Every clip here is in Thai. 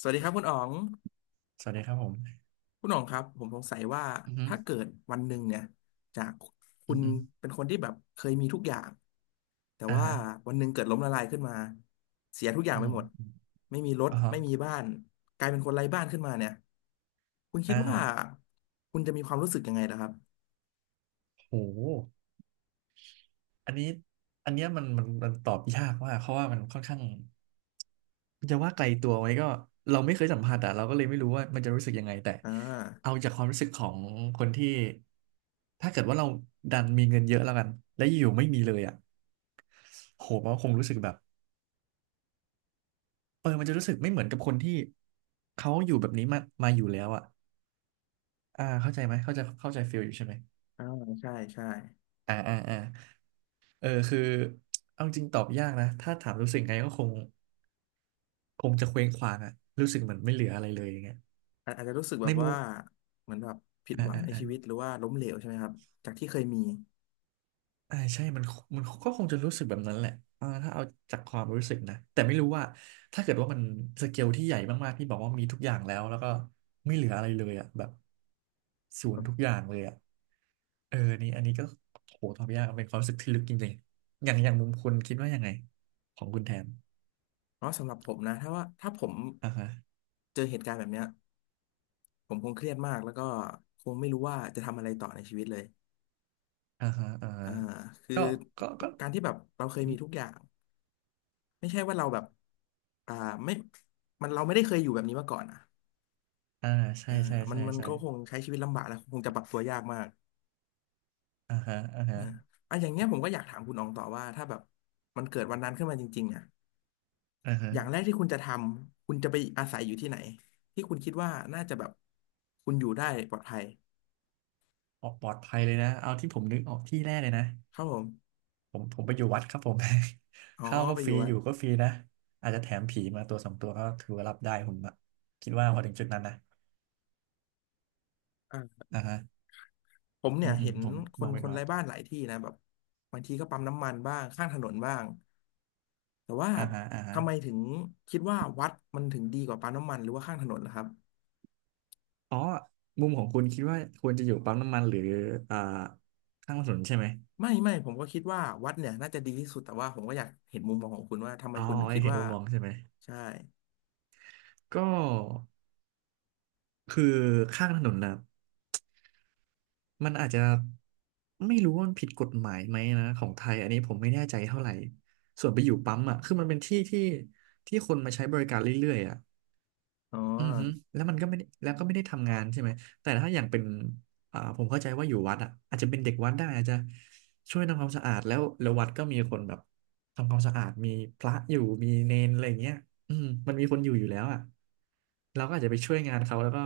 สวัสดีครับคุณอ๋องสวัสดีครับผมคุณอ๋องครับผมสงสัยว่าอือฮึถ้าเกิดวันหนึ่งเนี่ยจากคุอือณฮึเป็นคนที่แบบเคยมีทุกอย่างแต่อ่าว่าฮะ วันหนึ่งเกิดล้มละลายขึ้นมาเสียทุกอย่างอืไปมหมดอมไม่มีรถอ่าฮะไม่มีบ้านกลายเป็นคนไร้บ้านขึ้นมาเนี่ยคุณคิอ่ดว่าาคุณจะมีความรู้สึกยังไงล่ะครับโหอันนี้ อันเนี้ยมันตอบยากมากเพราะว่ามันค่อนข้างจะว่าไกลตัวไหมก็เราไม่เคยสัมผัสอ่ะเราก็เลยไม่รู้ว่ามันจะรู้สึกยังไงแต่อ่เอาาจากความรู้สึกของคนที่ถ้าเกิดว่าเราดันมีเงินเยอะแล้วกันและอยู่ๆไม่มีเลยอ่ะโหมันก็คงรู้สึกแบบเออมันจะรู้สึกไม่เหมือนกับคนที่เขาอยู่แบบนี้มาอยู่แล้วอ่ะอ่าเข้าใจไหมเข้าใจเข้าใจฟีลอยู่ใช่ไหมอ่าใช่ใช่อ่าอ่าอ่า เออคือเอาจริงตอบยากนะถ้าถามรู้สึกไงก็คงจะเคว้งคว้างอะรู้สึกเหมือนไม่เหลืออะไรเลยอย่างเงี้ยอาอาจจะรู้สึกแบในบมุว่ามเหมือนแบบผิดอ่าหวังอ่าในอ่าชีวิตหรือว่าล้มเหลวใช่ไหมครับจากที่เคยมี อ่าใช่มันมันก็คงจะรู้สึกแบบนั้นแหละอ่าถ้าเอาจากความรู้สึกนะแต่ไม่รู้ว่าถ้าเกิดว่ามันสเกลที่ใหญ่มากๆที่บอกว่ามีทุกอย่างแล้วก็ไม่เหลืออะไรเลยอะแบบศูนย์ทุกอย่างเลยอะเออนี่อันนี้ก็โหตอบยากเป็นความรู้สึกที่ลึกจริงๆอย่างมุมคุณคิดว่ายังไงของคุณแทนเพราะสำหรับผมนะถ้าว่าถ้าผมอ่าฮะ เจอเหตุการณ์แบบเนี้ยผมคงเครียดมากแล้วก็คงไม่รู้ว่าจะทำอะไรต่อในชีวิตเลยอ่าฮะ อ่าฮะอ่าคือก็ก็การที่แบบเราเคยมีทุกอย่างไม่ใช่ว่าเราแบบอ่าไม่มันเราไม่ได้เคยอยู่แบบนี้มาก่อนอ่ะอ่า ใช่อ่าใช่มันใช่มันใช่ก็คงใช้ชีวิตลำบากแล้วคงจะปรับตัวยากมากอ่าฮะอ่าฮะอ่าอ่ะอย่างเงี้ยผมก็อยากถามคุณอองต่อว่าถ้าแบบมันเกิดวันนั้นขึ้นมาจริงๆอ่ะอ่าฮะอย่างแรกที่คุณจะทำคุณจะไปอาศัยอยู่ที่ไหนที่คุณคิดว่าน่าจะแบบคุณอยู่ได้ปลอดภัย ออกปลอดภัยเลยนะ เอาที่ผมนึกออกที่แรกเลยนะ ครับผมผมไปอยู่วัดครับผม อ๋ อข้าวก็ไปฟอรียู่วัอดยู่ก็ฟรีนะ อาจจะแถมผีมาตัวสองตัวก็ถือว่ารับได้ผมอะคิดว่าพอถึงจุดนั้นนะอ่าอ่าฮะผมอืเนี่ยมอืเห็มนผมคมนองเป็คนนวัไร้ดบ้านหลายที่นะแบบบางทีก็ปั๊มน้ำมันบ้างข้างถนนบ้างแต่ว่าอ่าฮะ อ่าฮะทำไมถึงคิดว่าวัดมันถึงดีกว่าปั๊มน้ำมันหรือว่าข้างถนนล่ะครับอ๋อมุมของคุณคิดว่าควรจะอยู่ปั๊มน้ำมันหรืออ่า ข้างถนนใช่ไหมไม่ไม่ผมก็คิดว่าวัดเนี่ยน่าจะดีที่สุดแต่ว่าผมก็อยากเห็นมุมมองของคุณว่าทำไมอ๋อคุณถึงคิดเห็นว่ามุมมองใช่ไหมใช่ก็คือข้างถนนนะ มันอาจจะไม่รู้ว่ามันผิดกฎหมายไหมนะของไทยอันนี้ผมไม่แน่ใจเท่าไหร่ส่วนไปอยู่ปั๊มอ่ะคือมันเป็นที่ที่คนมาใช้บริการเรื่อยๆอ่ะอ๋ออือฮึแล้วมันก็ไม่ได้แล้วก็ไม่ได้ทำงานใช่ไหมแต่ถ้าอย่างเป็นอ่าผมเข้าใจว่าอยู่วัดอ่ะอาจจะเป็นเด็กวัดได้อาจจะช่วยทำความสะอาดแล้ววัดก็มีคนแบบทำความสะอาดมีพระอยู่มีเนนอะไรอย่างเงี้ยอืมมันมีคนอยู่แล้วอ่ะเราก็อาจจะไปช่วยงานเขาแล้วก็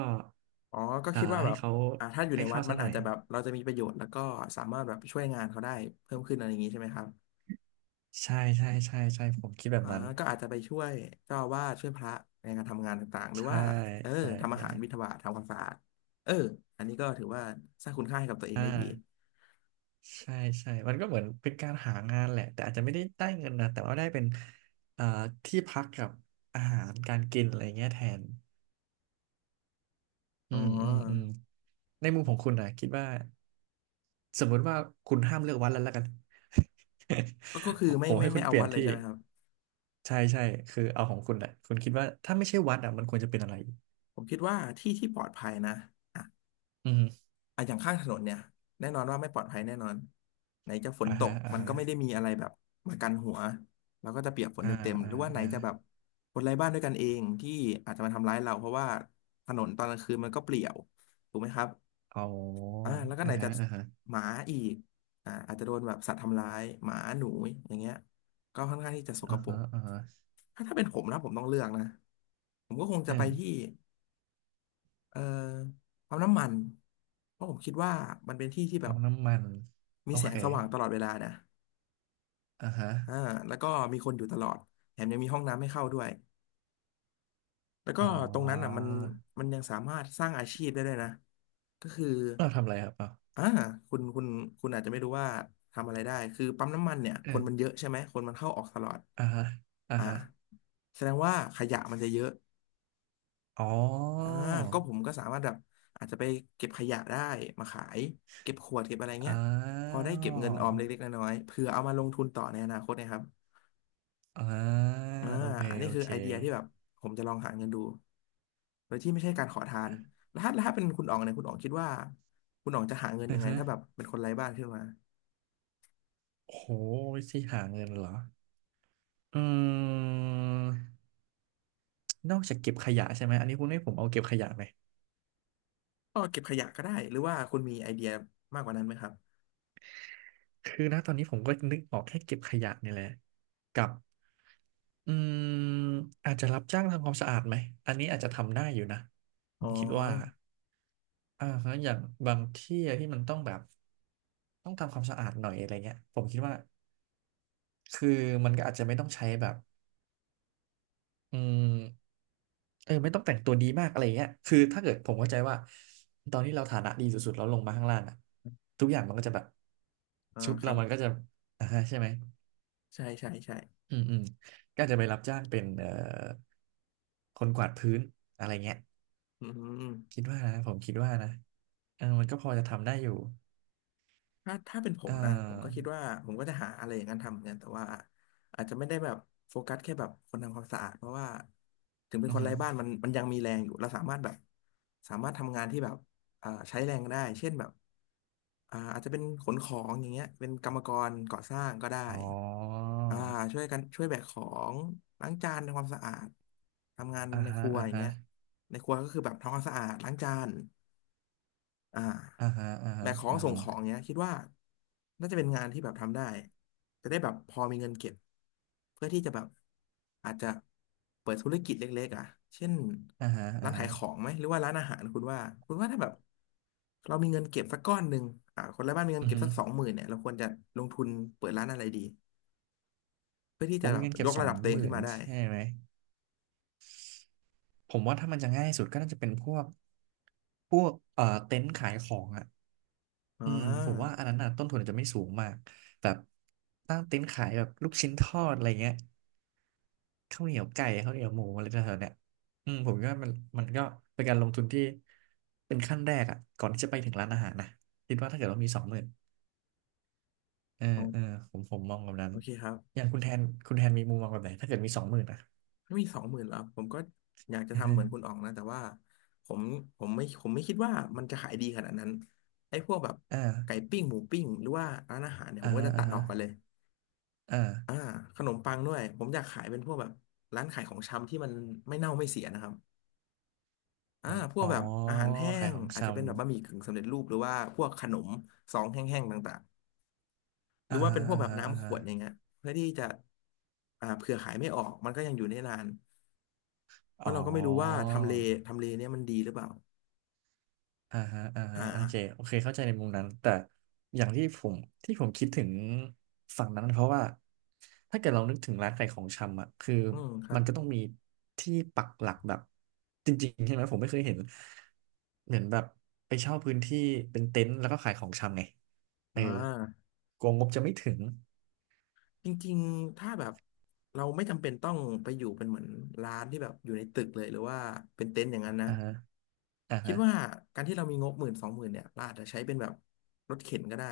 อ๋อก็อ่าคิดว่าให้แบบเขาถ้าอยู่ให้ในวัข้าดวมัซะนหน่อาอจย จะแบบเราจะมีประโยชน์แล้วก็สามารถแบบช่วยงานเขาได้เพิ่มขึ้นอะไรอย่างนี้ใช่ไหมครับ ใช่ใช่ใช่ใช่ผมคิดแบอ่าบนั้นก็อาจจะไปช่วยเจ้าอาวาสช่วยพระในการทำงานต่างๆหรือใช่ว่าเออใช่ทำอาใช่หารบิณฑบาตทำความสะอาดเอออันนี้ก็ถือว่าสร้างคุณค่าให้กับตัวเองอ่าได้ดีใช่ใช่มันก็เหมือนเป็นการหางานแหละแต่อาจจะไม่ได้ได้เงินนะแต่ว่าได้เป็นเอ่อที่พักกับอาหารการกินอะไรเงี้ยแทนอือ๋มอืมอืมอในมุมของคุณนะคิดว่าสมมติว่าคุณห้ามเลือกวัดแล้วกัน ก็คือ ผไม่มไม่ให้คุไม่ณเอาเปลี่ยวันดเลยที่ใช่ไหมครับใช่ใช่คือเอาของคุณอ่ะคุณคิดว่าถ้าไม่ใช่วัดอ่ะมันควรจะเป็นอะไรผมคิดว่าที่ที่ปลอดภัยนะอ่ะอืมอ่ะอย่างข้างถนนเนี่ยแน่นอนว่าไม่ปลอดภัยแน่นอนไหนจะฝนอ่าตฮะกอ่ามันฮะก็ไม่ได้มีอะไรแบบมากันหัวเราก็จะเปียกฝนอ่าเต็มๆหอ่ารือว่าไหนอ่า จะแบบคนไร้บ้านด้วยกันเองที่อาจจะมาทำร้ายเราเพราะว่าถนนตอนกลางคืนมันก็เปลี่ยวถูกไหมครับ อ๋อแล้วก็ไหอ่านฮะจะอ่าฮะหมาอีกอาจจะโดนแบบสัตว์ทำร้ายหมาหนูอย่างเงี้ยก็ค่อนข้างที่จะสกอ่าปรฮะกอ่าฮะถ้าถ้าเป็นผมนะผมต้องเลือกนะผมก็คงจะอืไปมที่เอ่อปั๊มน้ำมันเพราะผมคิดว่ามันเป็นที่ที่แบเอาบน้ำมัน มีโอแสเคงสว่างตลอดเวลานะอ่าฮะอ่าแล้วก็มีคนอยู่ตลอดแถมยังมีห้องน้ำให้เข้าด้วย แล้วก็อ๋อตรงนั้นอ่ะมันมันยังสามารถสร้างอาชีพได้ด้วยนะก็คือเราทำอะไรครับอ่ะอ่าคุณคุณอาจจะไม่รู้ว่าทำอะไรได้คือปั๊มน้ำมันเนี่ยคอืนมันเยมอะใช่ไหมคนมันเข้าออกตลอดอ่าฮะอ่าอ่าฮะแสดงว่าขยะมันจะเยอะอ๋ออ่าก็ผมก็สามารถแบบอาจจะไปเก็บขยะได้มาขายเก็บขวดเก็บอะไรเงี้ยอ้าพอได้เก็บเงินอวอมเล็กๆน้อยๆเผื่อเอามาลงทุนต่อในอนาคตนะครับอ่าอ่าโอเค อันนี้โอคือเคไอเดียที่แบบผมจะลองหาเงินดู โดยที่ไม่ใช่การขอทานแล้วถ้าแล้วถ้าเป็นคุณอ๋องเนี่ยคุณอ๋องคิดว่าคุณอ๋องจะหาเงินอืยัองไงฮะถ้าแบบเป็นคนไร้บ้านขึ้นมาโหวิธีหาเงินเหรออืมนอกจากเก็บขยะใช่ไหมอันนี้คุณให้ผมเอาเก็บขยะไหม ก็เก็บขยะก็ได้หรือว่าคุณมีไอเดียมากกว่านั้นไหมครับ คือนะตอนนี้ผมก็นึกออกแค่เก็บขยะนี่แหละกับอืมอาจจะรับจ้างทำความสะอาดไหมอันนี้อาจจะทำได้อยู่นะผอ๋อมคิดว่าอ่าฮะอย่างบางที่อะที่มันต้องแบบต้องทำความสะอาดหน่อยอะไรเงี้ยผมคิดว่าคือมันก็อาจจะไม่ต้องใช้แบบอืมเออไม่ต้องแต่งตัวดีมากอะไรเงี้ยคือถ้าเกิดผมเข้าใจว่าตอนที่เราฐานะดีสุดๆแล้วลงมาข้างล่างอะทุกอย่างมันก็จะแบบอ่าชุดคเรารับ มันก็จะอ่าฮะใช่ไหม ใช่ใช่ใช่อืมอืมก็อาจจะไปรับจ้างเป็นคนกวาดพื้นอะไรเงี้ยอืม คิดว่านะผมคิดว่านะเออมันก็พอจะทำได้อยู่ถ้าถ้าเป็นผเอมนะผมก็อคิดว่าผมก็จะหาอะไรอย่างนั้นทำเหมือนกันแต่ว่าอาจจะไม่ได้แบบโฟกัสแค่แบบคนทำความสะอาดเพราะว่าถึงเป็นอืคอนหืไร้อบ้านมันมันยังมีแรงอยู่เราสามารถแบบสามารถทำงานที่แบบใช้แรงได้เช่นแบบอาจจะเป็นขนของอย่างเงี้ยเป็นกรรมกรก่อสร้างก็ได้อ๋ออ่าช่วยกันช่วยแบกของล้างจานทำความสะอาดทำงานอ่าในคฮะรัวอ่าอย่างฮะเงี้ยในครัวก็คือแบบทำความสะอาดล้างจาน อ่อ่าาฮะอ่าแบฮะกของอ่าส่งฮะของเนี้ยคิดว่าน่าจะเป็นงานที่แบบทำได้จะได้แบบพอมีเงินเก็บเพื่อที่จะแบบอาจจะเปิดธุรกิจเล็กๆอ่ะเช่นอ่าฮะร้าอ่านขาฮะยของไหมหรือว่าร้านอาหารคุณว่าคุณว่าถ้าแบบเรามีเงินเก็บสักก้อนหนึ่งคนละบ้านมีเงินอือเก็บหือสักสองหมื่นเนี่ยเราควรจะลงทุนเปิดร้านอะไรดีเพื่อที่ผจะมแบมีบเงินเก็ยบกสอระงดับตัวเอหงมื่ขึ้นนมาได้ใช่ไหมผมว่าถ้ามันจะง่ายสุดก็น่าจะเป็นพวกเต็นท์ขายของอ่ะอ๋ออืมผมว่าอันนั้นน่ะต้นทุนอาจจะไม่สูงมากแบบตั้งเต็นท์ขายแบบลูกชิ้นทอดอะไรเงี้ย ข้าวเหนียวไก่ข้าวเหนียวหมูอะไรแถวๆเนี่ยอืมผมก็มันมันก็เป็นการลงทุนที่เป็นขั้นแรกอ่ะก่อนที่จะไปถึงร้านอาหารนะคิดว่าถ้าเกิดว่ามีสองหมื่นเออผมมองแบบนั้นโอเคครัอบ ย่างคุณแทนคุณแทนมีมุมมองแบบไหนถ้าเกิดมีสองหมื่นอ่ะมีสองหมื่นแล้วผมก็อยากจะอือทำฮึเหมือนคุณอ๋องนะแต่ว่าผมผมไม่คิดว่ามันจะขายดีขนาดนั้นไอ้พวกแบบไก่อ่าปิ้งหมูปิ้งหรือว่าร้านอาหารเนี่ยผอ่ามก็ฮะจะอ่าตัดฮะออกกันเลยอ่าอ่าขนมปังด้วยผมอยากขายเป็นพวกแบบร้านขายของชำที่มันไม่เน่าไม่เสียนะครับพวอ๋กอแบบอาหารแห้ขายงของอาชจจะเป็นแบบบะหมี่กึ่งสำเร็จรูปหรือว่าพวกขนมซองแห้งๆต่างๆำหรือ่าอว่าเป็ฮะนพวกแบอ่าบฮะอ่าน้ำขฮะวดอย่างเงี้ยเพื่อที่จะเผื่อขายไม่ออกมันก็ยังอยู่ได้นาน เพอ๋อ ราะเราก็ไม่รู้ว่าทำเลเนี่ยมันดีหรือเปล่าอ่าฮะอ่าฮะอ่าโอเคเข้าใจในมุมนั้นแต่อย่างที่ผมที่ผมคิดถึงฝั่งนั้นเพราะว่าถ้าเกิดเรานึกถึงร้านขายของชำอ่ะคืออืมครัมับนก็ต้องมีที่ปักหลักแบบจริงๆใช่ไหมผมไม่เคยเห็นเหมือนแบบไปเช่าพื้นที่เป็นเต็นท์แล้วก็ขายของชำไงเอออ่า กลัวงบจะไม่ถึงจริงๆ ถ้าแบบเราไม่จำเป็นต้องไปอยู่เป็นเหมือนร้านที่แบบอยู่ในตึกเลยหรือว่าเป็นเต็นท์อย่างนั้นนะ อ่าฮะอ่าคิดฮะว่าการที่เรามีงบหมื่นสองหมื่นเนี่ยเราอาจจะใช้เป็นแบบรถเข็นก็ได้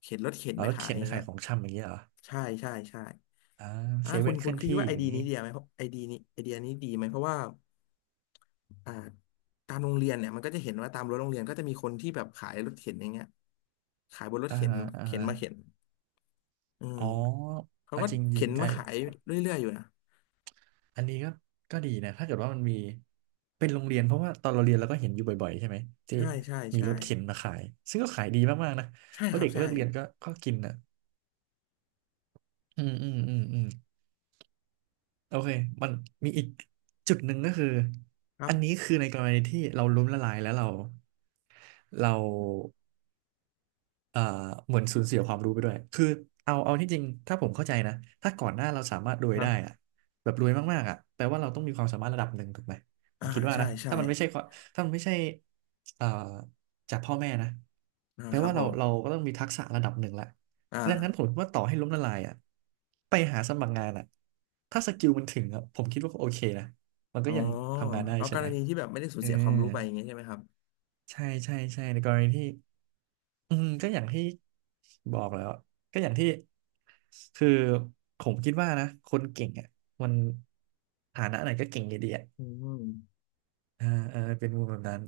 เข็นรถเข็นแล้วไปรถขายเข็นอย่างขาเงี้ยยของชำอย่างเงี้ยเหรอใช่ใช่ใช่อ่าอ่าเซคุเว่ณนเคคุลื่ณอนคิดที่ว่าไออย่าเดีงยงี้นี้ดีไหมเพราะไอเดียนี้ไอเดียนี้ดีไหมเพราะว่า อ่าตามโรงเรียนเนี่ยมันก็จะเห็นว่าตามรั้วโรงเรียนก็จะมีคนที่แบบขายรถเข็นอย่างเงี้ยขายบนรถอ่าเข็นฮะอ่าเข็นฮะมาเข็นอืมอ๋อเขาเอาก็จริเข็งนๆไอ้ มาขายเรื่อยๆอยู่นะอันนี้ก็ก็ดีนะถ้าเกิดว่ามันมีเป็นโรงเรียนเพราะว่าตอนเราเรียนเราก็เห็นอยู่บ่อยๆใช่ไหมที่ใช่ใช่มีใช่รถเข็นมาขายซึ่งก็ขายดีมากๆนะใช่เพคราะรัเด็บกใช่เลิกเรียนก็กินอ่ะอืมอืมอืมอืมโอเคมันมีอีกจุดหนึ่งก็คือครัอันนี้บคือในกรณีที่เราล้มละลายแล้วเรา เอ่อเหมือนสูญเสียความรู้ไปด้วยคือเอาที่จริงถ้าผมเข้าใจนะถ้าก่อนหน้าเราสามารถรวคยรัได้อะบแบบรวยมากๆอะแปลว่าเราต้องมีความสามารถระดับหนึ่งถูกไหมผอ่ามคิดว่าใช่นะใช่ถ้ามันไม่ใช่ความถ้ามันไม่ใช่เอ่อจากพ่อแม่นะอ่าแปลครับว่าผเราเรามก็ต้องมีทักษะระดับหนึ่งแหละอ่าดังนั้นผมว่าต่อให้ล้มละลายอะไปหาสมัครงานอะถ้าสกิลมันถึงอะผมคิดว่าก็โอเคนะมันอ๋ก็อยังทำงานได้เอาใช่กไหรมณีที่แบบไม่ได้สูเอญอเสียความรู้ไปอย่างเงี้ยใช่ไหมครับใช่ใช่ใช่ในกรณีที่ อืมก็อย่างที่บอกแล้วก็อย่างที่คือผมคิดว่านะคนเก่งอ่ะมันฐานะไหนก็เก่งอยู่ดีอ่ะอืมอ่าเออเป็นมุมแบบนั้น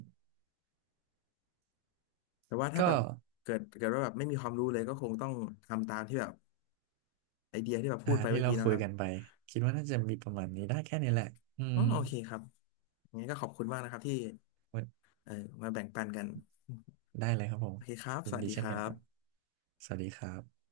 แต่ว่าถ้าแบก็บเกิดว่าแบบไม่มีความรู้เลยก็คงต้องทำตามที่แบบไอเดียที่แบบอ่าพูดไปที่เมื่อเรากี้นะคุคยรับกันไปคิดว่าน่าจะมีประมาณนี้ได้แค่นี้แหละอือ๋มอโอเคครับงั้นก็ขอบคุณมากนะครับที่ เออมาแบ่งปันกันได้เลยครับผมโอเคครับยิสนวัสดีดีคเช่นรักันครับบสวัสดีครับ